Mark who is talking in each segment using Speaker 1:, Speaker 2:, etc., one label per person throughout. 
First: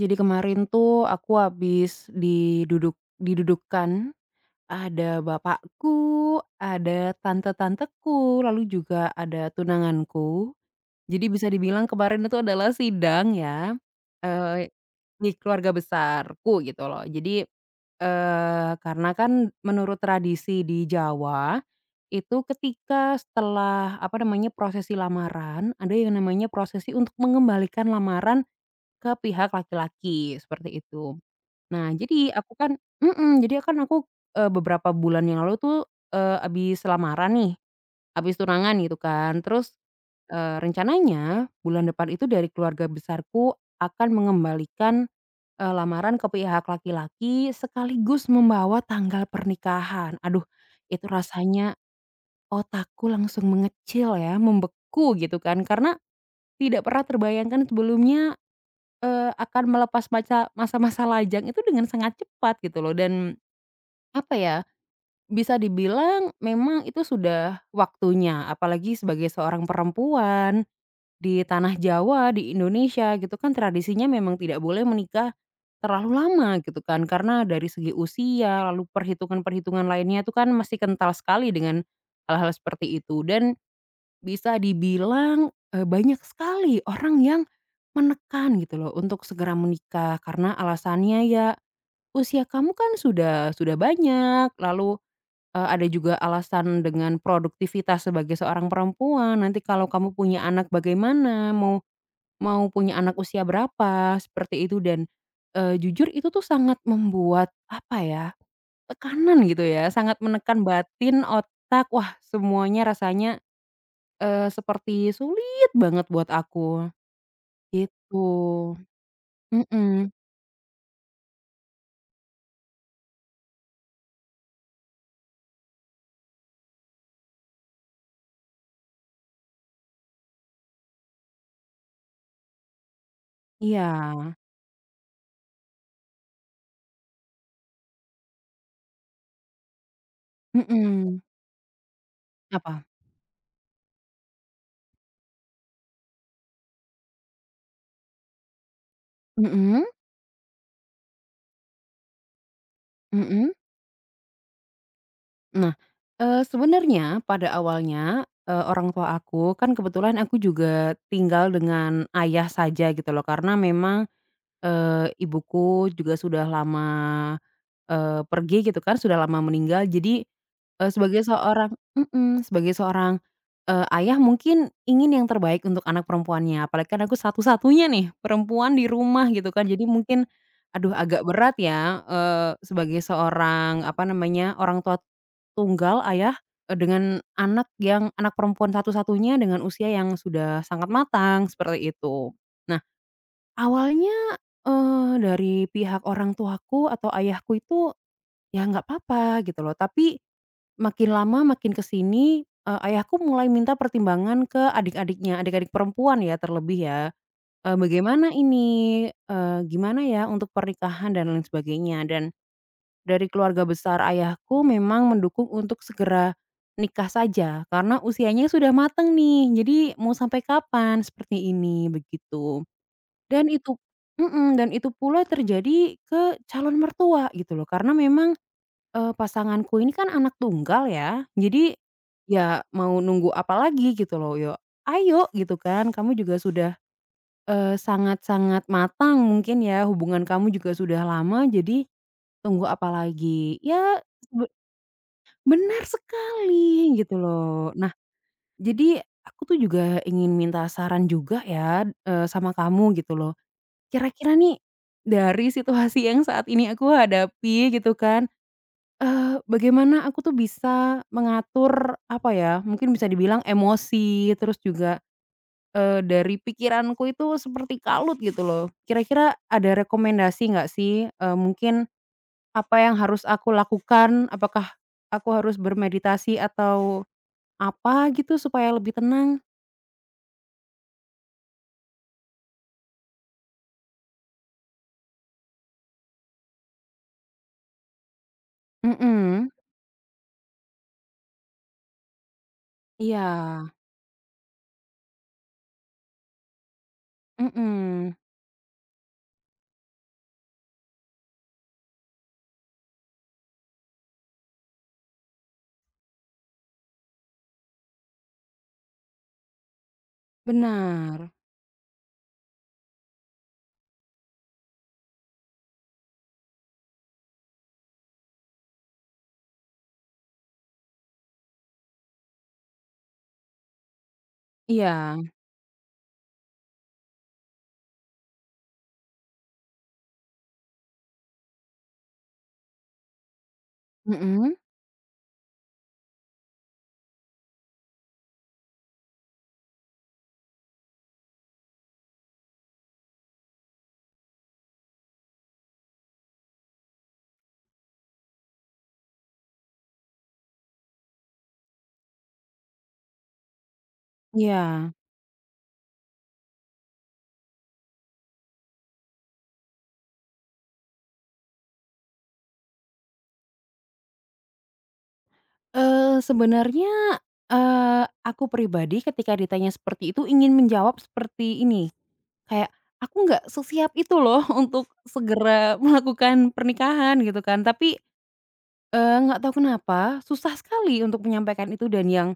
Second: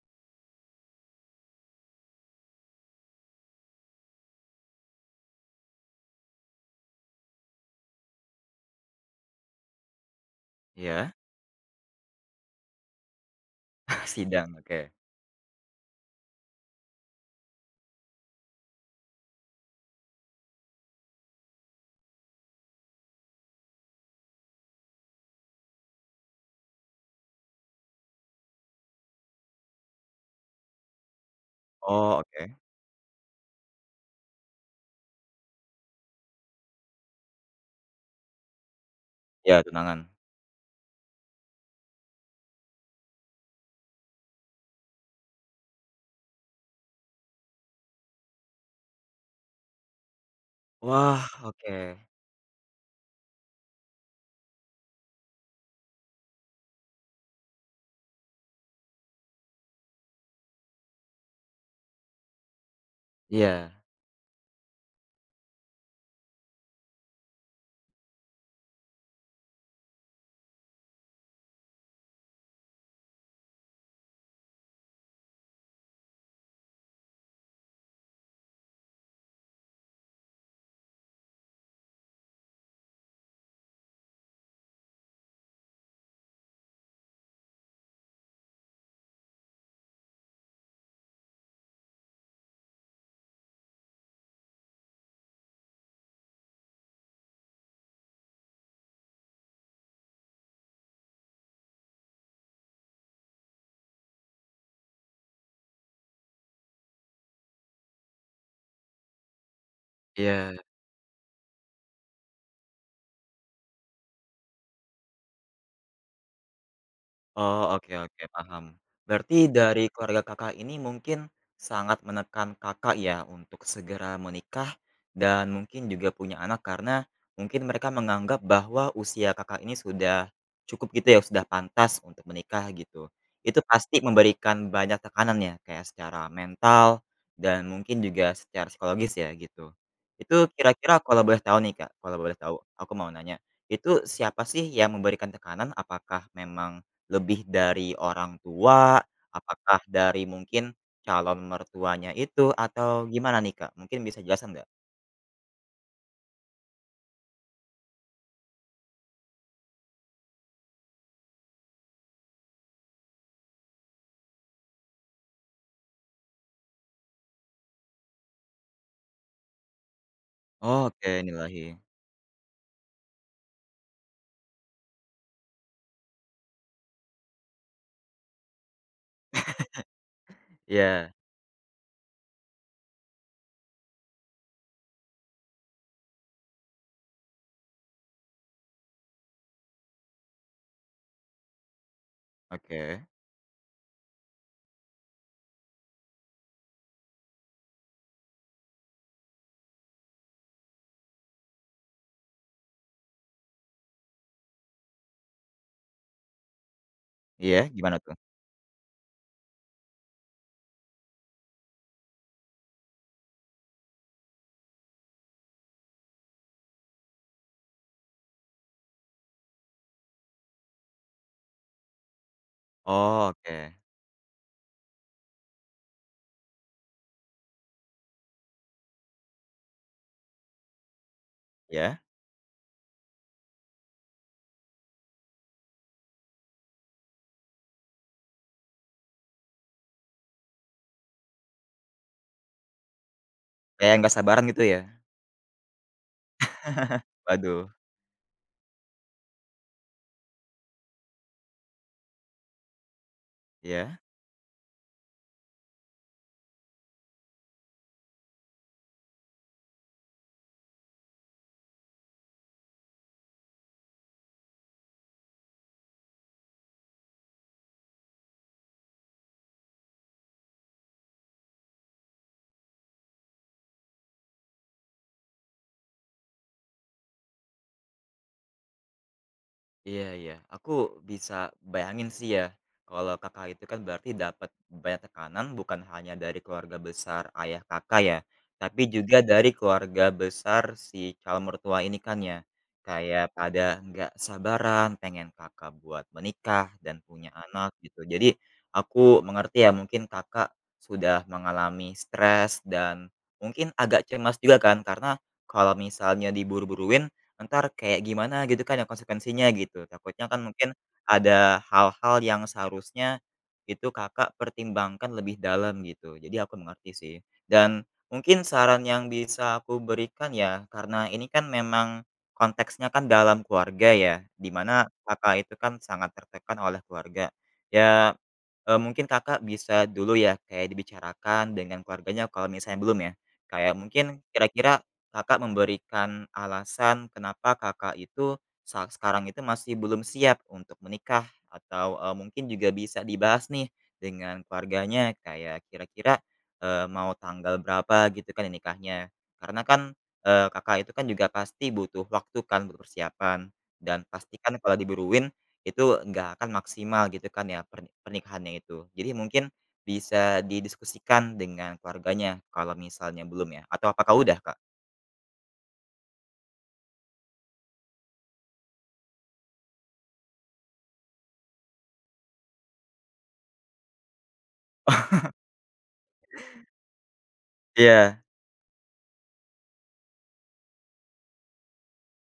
Speaker 1: Jadi kemarin tuh aku habis didudukan, ada bapakku, ada tante-tanteku, lalu juga ada tunanganku.
Speaker 2: Iya?
Speaker 1: Jadi bisa dibilang kemarin itu adalah sidang ya,
Speaker 2: Sidang,
Speaker 1: eee,
Speaker 2: oke.
Speaker 1: di keluarga besarku gitu loh. Jadi, karena kan menurut tradisi di Jawa, itu ketika setelah, apa namanya, prosesi lamaran, ada yang namanya prosesi untuk mengembalikan lamaran ke pihak laki-laki, seperti itu. Nah,
Speaker 2: Oh,
Speaker 1: jadi aku
Speaker 2: oke.
Speaker 1: kan mhm, jadi kan aku, beberapa bulan yang lalu tuh, habis lamaran nih, abis tunangan gitu kan.
Speaker 2: Iya,
Speaker 1: Terus,
Speaker 2: tunangan.
Speaker 1: rencananya bulan depan itu dari keluarga besarku akan mengembalikan, lamaran ke pihak laki-laki sekaligus membawa tanggal pernikahan. Aduh, itu
Speaker 2: Wah,
Speaker 1: rasanya
Speaker 2: oke.
Speaker 1: otakku langsung mengecil ya, membeku gitu kan, karena tidak pernah terbayangkan sebelumnya. Akan melepas masa-masa lajang itu dengan sangat cepat gitu loh. Dan
Speaker 2: Iya
Speaker 1: apa ya, bisa dibilang memang itu sudah waktunya, apalagi sebagai seorang perempuan di tanah Jawa, di Indonesia, gitu kan tradisinya memang tidak boleh menikah terlalu lama gitu kan, karena dari segi usia lalu perhitungan-perhitungan lainnya itu kan masih kental sekali dengan hal-hal seperti itu. Dan bisa dibilang, banyak sekali orang yang menekan gitu loh untuk segera menikah, karena alasannya ya, "Usia kamu kan sudah banyak," lalu, ada juga alasan dengan produktivitas sebagai seorang perempuan, "Nanti kalau kamu punya anak bagaimana? Mau mau punya anak usia berapa?" Seperti itu. Dan, jujur itu tuh sangat membuat apa ya, tekanan gitu ya, sangat
Speaker 2: iya.
Speaker 1: menekan batin, otak, wah semuanya rasanya. Seperti sulit banget buat aku,
Speaker 2: Oh, oke oke, paham.
Speaker 1: gitu.
Speaker 2: Berarti dari
Speaker 1: Mhm,
Speaker 2: keluarga Kakak ini mungkin sangat menekan Kakak ya untuk segera menikah dan mungkin juga punya anak karena mungkin mereka menganggap bahwa usia Kakak ini sudah cukup gitu ya, sudah pantas untuk menikah gitu. Itu pasti
Speaker 1: iya,
Speaker 2: memberikan banyak tekanan ya, kayak secara mental dan mungkin juga secara psikologis ya gitu. Itu kira-kira
Speaker 1: mhm.
Speaker 2: kalau boleh tahu nih Kak, kalau boleh tahu,
Speaker 1: Apa?
Speaker 2: aku mau nanya, itu siapa sih yang memberikan tekanan? Apakah memang lebih dari orang tua? Apakah
Speaker 1: Mhm,
Speaker 2: dari mungkin calon mertuanya itu? Atau gimana
Speaker 1: mhm.
Speaker 2: nih, Kak? Mungkin bisa jelasin nggak?
Speaker 1: Nah, sebenarnya pada awalnya, orang tua aku, kan kebetulan aku juga tinggal dengan ayah saja gitu loh, karena memang, ibuku juga sudah lama, pergi gitu kan, sudah lama meninggal. Jadi
Speaker 2: Oh,
Speaker 1: Eee, sebagai
Speaker 2: oke,
Speaker 1: seorang
Speaker 2: nilahi.
Speaker 1: mhm, sebagai seorang, ayah mungkin ingin yang terbaik untuk anak perempuannya, apalagi kan aku satu-satunya nih perempuan di rumah gitu kan, jadi mungkin aduh
Speaker 2: Iya,
Speaker 1: agak berat ya, sebagai seorang apa namanya, orang tua tunggal ayah, dengan anak yang anak perempuan satu-satunya dengan usia yang sudah sangat matang, seperti itu. Nah
Speaker 2: oke.
Speaker 1: awalnya, dari pihak orang tuaku atau ayahku itu, "Ya nggak apa-apa," gitu loh. Tapi makin lama makin kesini sini, ayahku mulai minta pertimbangan ke adik-adiknya, adik-adik perempuan ya terlebih ya,
Speaker 2: Iya, gimana tuh?
Speaker 1: "Bagaimana ini, gimana ya untuk pernikahan?" dan lain sebagainya. Dan dari keluarga besar ayahku memang mendukung untuk segera nikah saja, karena usianya sudah mateng nih, jadi mau sampai kapan seperti ini, begitu.
Speaker 2: Oh,
Speaker 1: Dan itu
Speaker 2: oke,
Speaker 1: mhm, dan itu pula terjadi ke calon mertua gitu loh, karena memang pasanganku ini kan anak tunggal ya. Jadi,
Speaker 2: iya.
Speaker 1: ya mau nunggu apa lagi gitu loh, ya ayo gitu kan, kamu juga sudah, sangat-sangat matang mungkin ya, hubungan kamu juga sudah lama, jadi tunggu apa lagi?
Speaker 2: Kayak
Speaker 1: Ya
Speaker 2: nggak sabaran
Speaker 1: be
Speaker 2: gitu ya?
Speaker 1: benar sekali gitu
Speaker 2: Waduh,
Speaker 1: loh. Nah, jadi aku tuh juga ingin minta saran juga ya, sama kamu gitu loh.
Speaker 2: iya.
Speaker 1: Kira-kira nih, dari situasi yang saat ini aku hadapi gitu kan, Eee, bagaimana aku tuh bisa mengatur, apa ya, mungkin bisa dibilang emosi, terus juga, dari pikiranku itu seperti kalut gitu loh. Kira-kira ada rekomendasi nggak sih, mungkin apa yang harus aku lakukan? Apakah aku harus bermeditasi atau apa gitu supaya lebih tenang?
Speaker 2: Iya iya, aku bisa bayangin sih ya, kalau Kakak itu kan berarti dapat banyak tekanan bukan hanya dari keluarga besar ayah Kakak ya, tapi juga
Speaker 1: Mhm,
Speaker 2: dari keluarga besar si calon mertua ini kan ya.
Speaker 1: iya,
Speaker 2: Kayak pada nggak sabaran pengen Kakak buat menikah dan punya anak gitu.
Speaker 1: mhm,
Speaker 2: Jadi aku mengerti ya mungkin Kakak sudah mengalami stres dan mungkin agak cemas juga kan karena kalau misalnya diburu-buruin entar kayak gimana gitu kan ya konsekuensinya gitu. Takutnya kan mungkin
Speaker 1: benar,
Speaker 2: ada hal-hal yang seharusnya itu Kakak pertimbangkan lebih dalam gitu. Jadi aku mengerti sih. Dan mungkin saran yang bisa aku berikan ya, karena ini kan memang konteksnya kan dalam keluarga ya, dimana
Speaker 1: iya,
Speaker 2: Kakak itu kan sangat tertekan oleh keluarga. Ya mungkin Kakak bisa dulu ya kayak dibicarakan dengan keluarganya kalau misalnya belum ya. Kayak mungkin
Speaker 1: mhm,
Speaker 2: kira-kira Kakak memberikan alasan kenapa Kakak itu saat sekarang itu masih belum siap untuk menikah atau, mungkin juga bisa dibahas nih dengan keluarganya kayak kira-kira, mau tanggal berapa gitu kan ini nikahnya. Karena kan, Kakak itu kan juga pasti butuh waktu kan butuh persiapan dan pastikan kalau
Speaker 1: iya.
Speaker 2: diburuin itu nggak akan maksimal gitu kan ya pernikahannya itu. Jadi mungkin bisa didiskusikan dengan keluarganya kalau misalnya belum ya, atau apakah udah, Kak?
Speaker 1: Sebenarnya, aku pribadi ketika ditanya seperti itu ingin menjawab seperti ini, kayak, "Aku nggak sesiap itu loh untuk segera melakukan pernikahan," gitu kan. Tapi,
Speaker 2: Iya
Speaker 1: nggak tahu kenapa susah sekali untuk menyampaikan itu, dan yang,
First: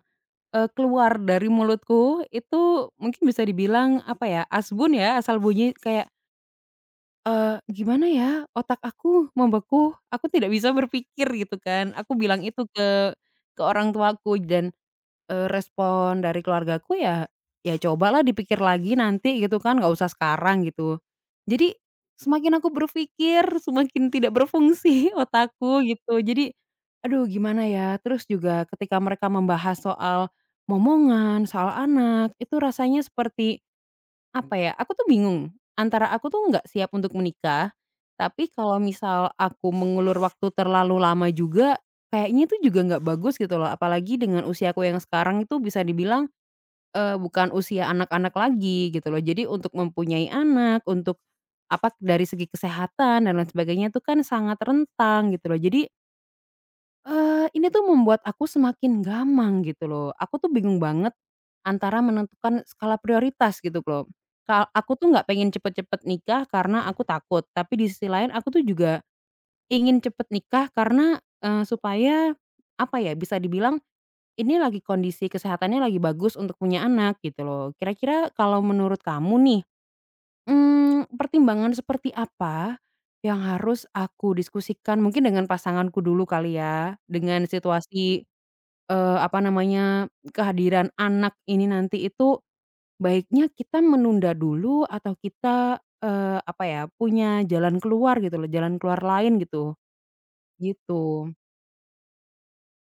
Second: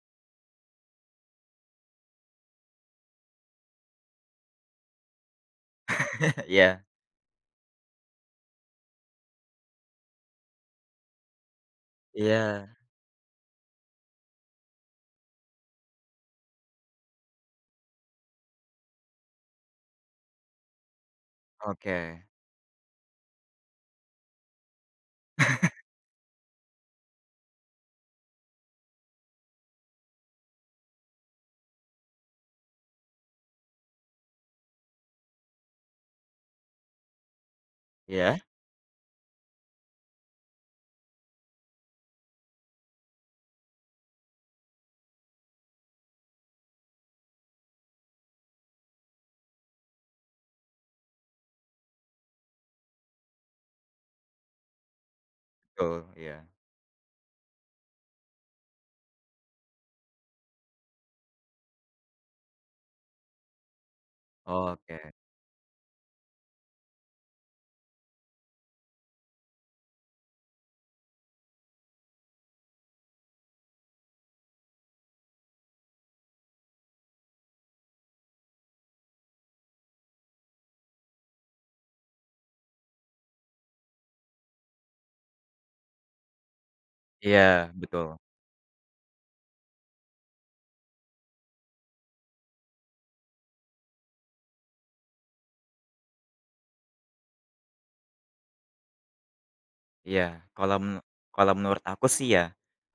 Speaker 1: keluar dari mulutku itu mungkin bisa dibilang apa ya, asbun ya, asal bunyi kayak,
Speaker 2: iya
Speaker 1: "Gimana ya, otak aku membeku, aku tidak bisa berpikir," gitu kan. Aku bilang itu
Speaker 2: iya,
Speaker 1: ke orang tuaku. Dan respon dari keluargaku ya, ya cobalah dipikir lagi nanti gitu kan, nggak usah sekarang gitu. Jadi
Speaker 2: oke,
Speaker 1: semakin aku berpikir, semakin tidak berfungsi otakku gitu. Jadi, aduh gimana ya, terus juga ketika mereka membahas soal momongan, soal anak, itu rasanya seperti apa ya, aku tuh bingung, antara aku tuh nggak siap untuk menikah,
Speaker 2: iya,
Speaker 1: tapi kalau misal aku mengulur waktu terlalu lama juga, kayaknya itu juga nggak bagus gitu loh, apalagi dengan usiaku yang sekarang itu bisa dibilang, bukan usia anak-anak lagi gitu loh. Jadi untuk mempunyai anak, untuk, apa, dari segi kesehatan dan lain sebagainya itu kan sangat rentang gitu loh. Jadi
Speaker 2: betul, iya,
Speaker 1: Ini tuh membuat aku semakin gamang gitu loh. Aku tuh bingung banget antara menentukan skala prioritas gitu loh. Aku
Speaker 2: oke,
Speaker 1: tuh nggak pengen cepet-cepet nikah karena aku takut, tapi di sisi lain aku tuh juga ingin cepet nikah karena, supaya apa ya, bisa dibilang ini lagi kondisi kesehatannya lagi bagus untuk punya anak gitu loh. Kira-kira kalau menurut kamu nih, pertimbangan seperti apa yang harus aku diskusikan mungkin dengan pasanganku dulu kali ya, dengan
Speaker 2: iya, betul.
Speaker 1: situasi apa namanya, kehadiran anak ini nanti itu baiknya kita menunda dulu atau kita, apa ya, punya jalan keluar gitu loh, jalan keluar lain gitu,
Speaker 2: Iya, kalau menu
Speaker 1: gitu.
Speaker 2: kalau menurut aku sih ya,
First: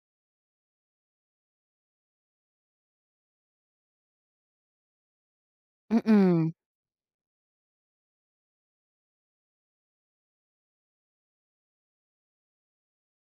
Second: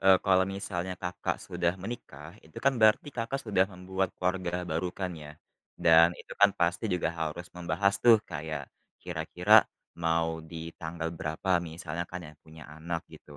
Speaker 2: kalau misalnya Kakak sudah menikah, itu kan berarti Kakak sudah membuat keluarga baru kan ya, dan itu kan
Speaker 1: Mhm,
Speaker 2: pasti juga harus membahas tuh kayak kira-kira mau di tanggal berapa misalnya kan yang punya anak gitu.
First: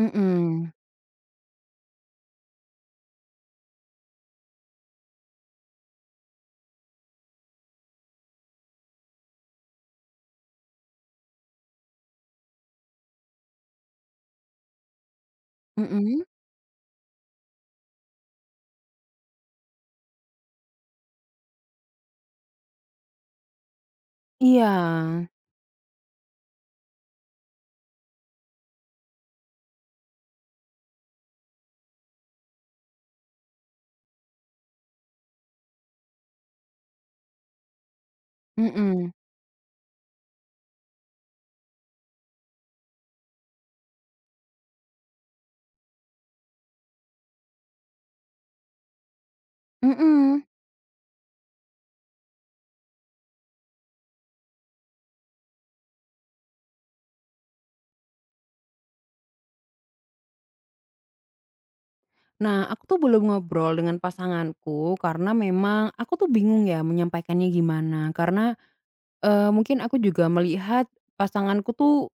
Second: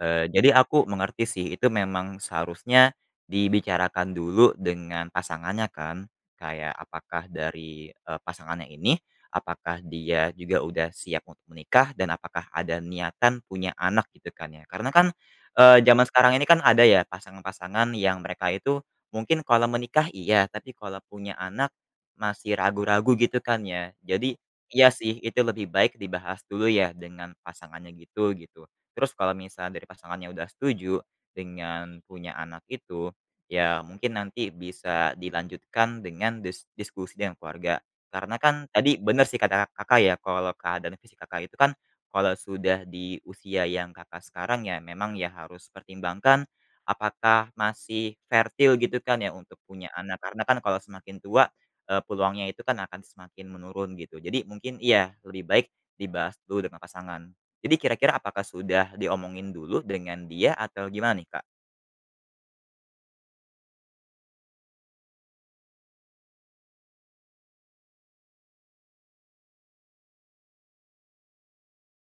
Speaker 2: Jadi aku mengerti sih itu memang seharusnya dibicarakan dulu dengan pasangannya kan, kayak apakah dari, pasangannya ini apakah dia juga udah siap untuk menikah dan apakah ada niatan punya anak gitu kan ya. Karena kan, zaman
Speaker 1: mhm,
Speaker 2: sekarang ini kan ada ya pasangan-pasangan yang mereka itu mungkin kalau menikah iya, tapi kalau punya anak masih ragu-ragu gitu kan ya. Jadi
Speaker 1: iya,
Speaker 2: iya sih itu lebih baik dibahas dulu ya dengan pasangannya gitu gitu. Terus kalau misalnya dari pasangannya udah setuju dengan punya anak itu, ya mungkin nanti bisa dilanjutkan dengan diskusi dengan keluarga. Karena kan tadi
Speaker 1: mhm,
Speaker 2: benar sih kata Kakak ya, kalau keadaan fisik Kakak itu kan kalau sudah di usia yang Kakak sekarang ya memang ya harus pertimbangkan apakah masih fertil gitu kan ya untuk punya anak. Karena
Speaker 1: mhm.
Speaker 2: kan kalau semakin tua, peluangnya itu kan akan semakin menurun gitu. Jadi mungkin iya lebih baik dibahas dulu dengan pasangan. Jadi kira-kira apakah sudah diomongin dulu dengan dia atau gimana nih, Kak?
Speaker 1: Nah, aku tuh belum ngobrol dengan pasanganku karena memang aku tuh bingung ya menyampaikannya gimana, karena, mungkin aku juga melihat pasanganku tuh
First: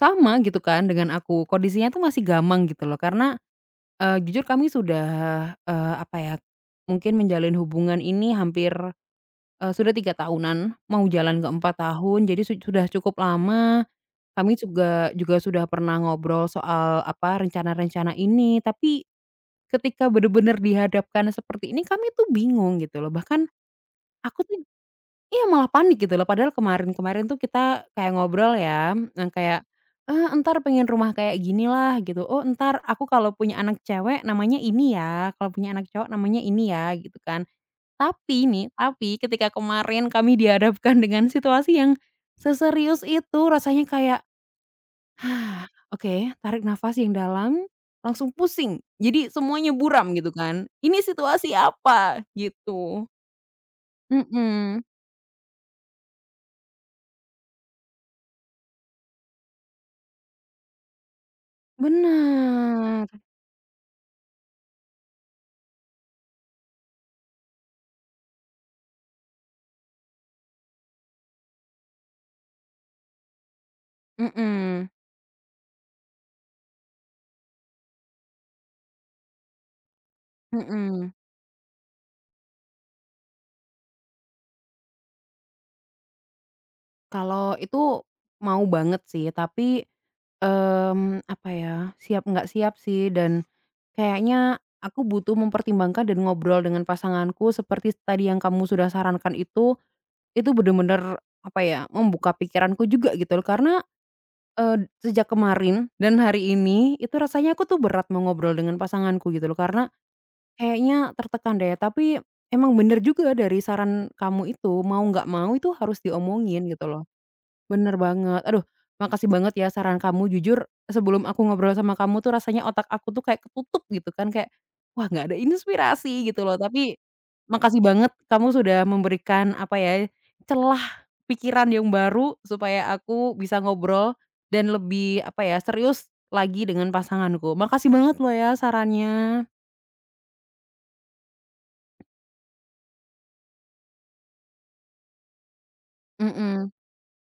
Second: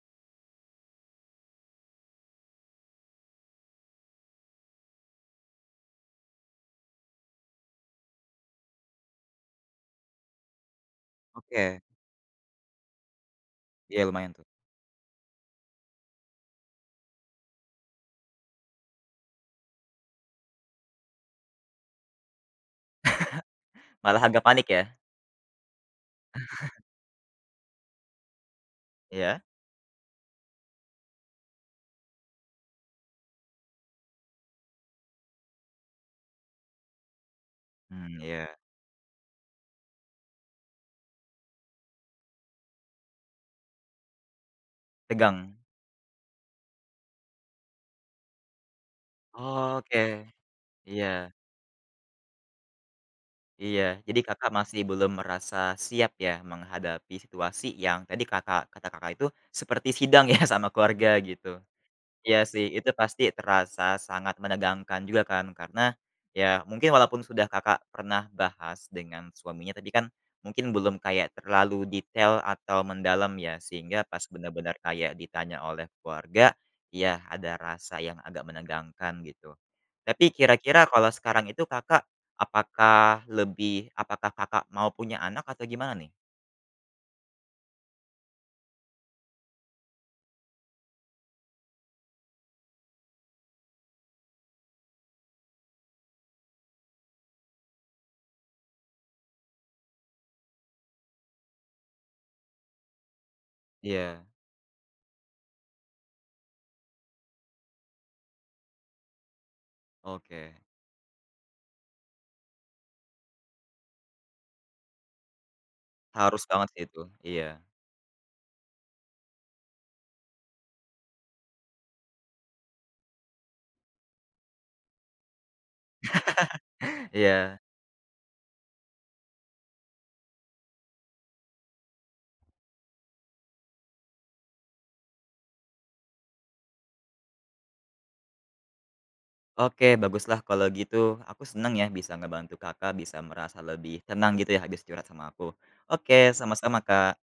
Speaker 1: sama gitu kan dengan aku, kondisinya tuh masih gamang gitu loh karena, jujur kami sudah, apa ya, mungkin menjalin hubungan ini hampir, sudah 3 tahunan, mau jalan ke empat
Speaker 2: Oke,
Speaker 1: tahun jadi sudah cukup lama.
Speaker 2: iya lumayan tuh.
Speaker 1: Kami juga juga sudah pernah ngobrol soal apa, rencana-rencana ini, tapi ketika benar-benar dihadapkan seperti ini kami tuh bingung gitu loh. Bahkan
Speaker 2: Malah
Speaker 1: aku
Speaker 2: agak
Speaker 1: tuh
Speaker 2: panik ya?
Speaker 1: iya, malah panik gitu loh, padahal kemarin-kemarin tuh kita kayak ngobrol ya, yang
Speaker 2: Iya?
Speaker 1: kayak, "Eh, entar pengen rumah kayak gini lah," gitu, "Oh, entar aku kalau punya anak cewek namanya ini ya, kalau punya anak cowok namanya ini ya," gitu kan.
Speaker 2: Hmm
Speaker 1: Tapi
Speaker 2: iya.
Speaker 1: nih, tapi ketika kemarin kami dihadapkan dengan situasi yang seserius itu, rasanya kayak,
Speaker 2: Tegang.
Speaker 1: "Hah, oke, tarik nafas yang dalam, langsung pusing." Jadi semuanya
Speaker 2: Oh, oke.
Speaker 1: buram gitu kan, "Ini
Speaker 2: Iya
Speaker 1: situasi apa?" Gitu.
Speaker 2: iya. Jadi Kakak masih
Speaker 1: Mhm,
Speaker 2: belum merasa siap ya menghadapi situasi yang tadi kata Kakak itu seperti sidang ya sama keluarga gitu. Iya sih, itu
Speaker 1: bener.
Speaker 2: pasti terasa sangat menegangkan juga kan, karena ya mungkin walaupun sudah Kakak pernah bahas dengan suaminya, tapi kan mungkin belum kayak terlalu detail atau mendalam ya, sehingga pas benar-benar
Speaker 1: Mhm,
Speaker 2: kayak ditanya oleh keluarga, ya ada rasa yang agak menegangkan gitu. Tapi kira-kira
Speaker 1: mhm.
Speaker 2: kalau sekarang itu Kakak, apakah Kakak mau punya anak atau gimana nih?
Speaker 1: Kalau itu mau banget sih, tapi, apa ya, siap nggak siap sih. Dan kayaknya aku butuh mempertimbangkan dan ngobrol dengan pasanganku seperti tadi yang kamu sudah sarankan itu bener-bener, apa ya, membuka pikiranku juga gitu loh. Karena,
Speaker 2: Iya,
Speaker 1: sejak kemarin dan hari ini itu rasanya aku tuh berat mau ngobrol dengan pasanganku gitu loh, karena
Speaker 2: oke.
Speaker 1: kayaknya tertekan deh. Tapi emang bener juga dari saran kamu itu, mau nggak mau itu harus
Speaker 2: Harus
Speaker 1: diomongin
Speaker 2: banget sih
Speaker 1: gitu
Speaker 2: itu,
Speaker 1: loh.
Speaker 2: iya.
Speaker 1: Bener banget. Aduh, makasih banget ya saran kamu, jujur sebelum aku ngobrol sama kamu tuh rasanya otak aku tuh kayak ketutup gitu kan, kayak, wah nggak ada inspirasi gitu loh. Tapi
Speaker 2: Iya.
Speaker 1: makasih banget, kamu sudah memberikan, apa ya, celah pikiran yang baru supaya aku bisa ngobrol dan lebih, apa ya, serius lagi dengan pasanganku. Makasih banget loh ya sarannya.
Speaker 2: Oke, baguslah kalau gitu. Aku senang ya bisa ngebantu Kakak bisa merasa lebih tenang gitu ya habis curhat sama aku. Oke,
Speaker 1: Mhm.
Speaker 2: sama-sama, Kak.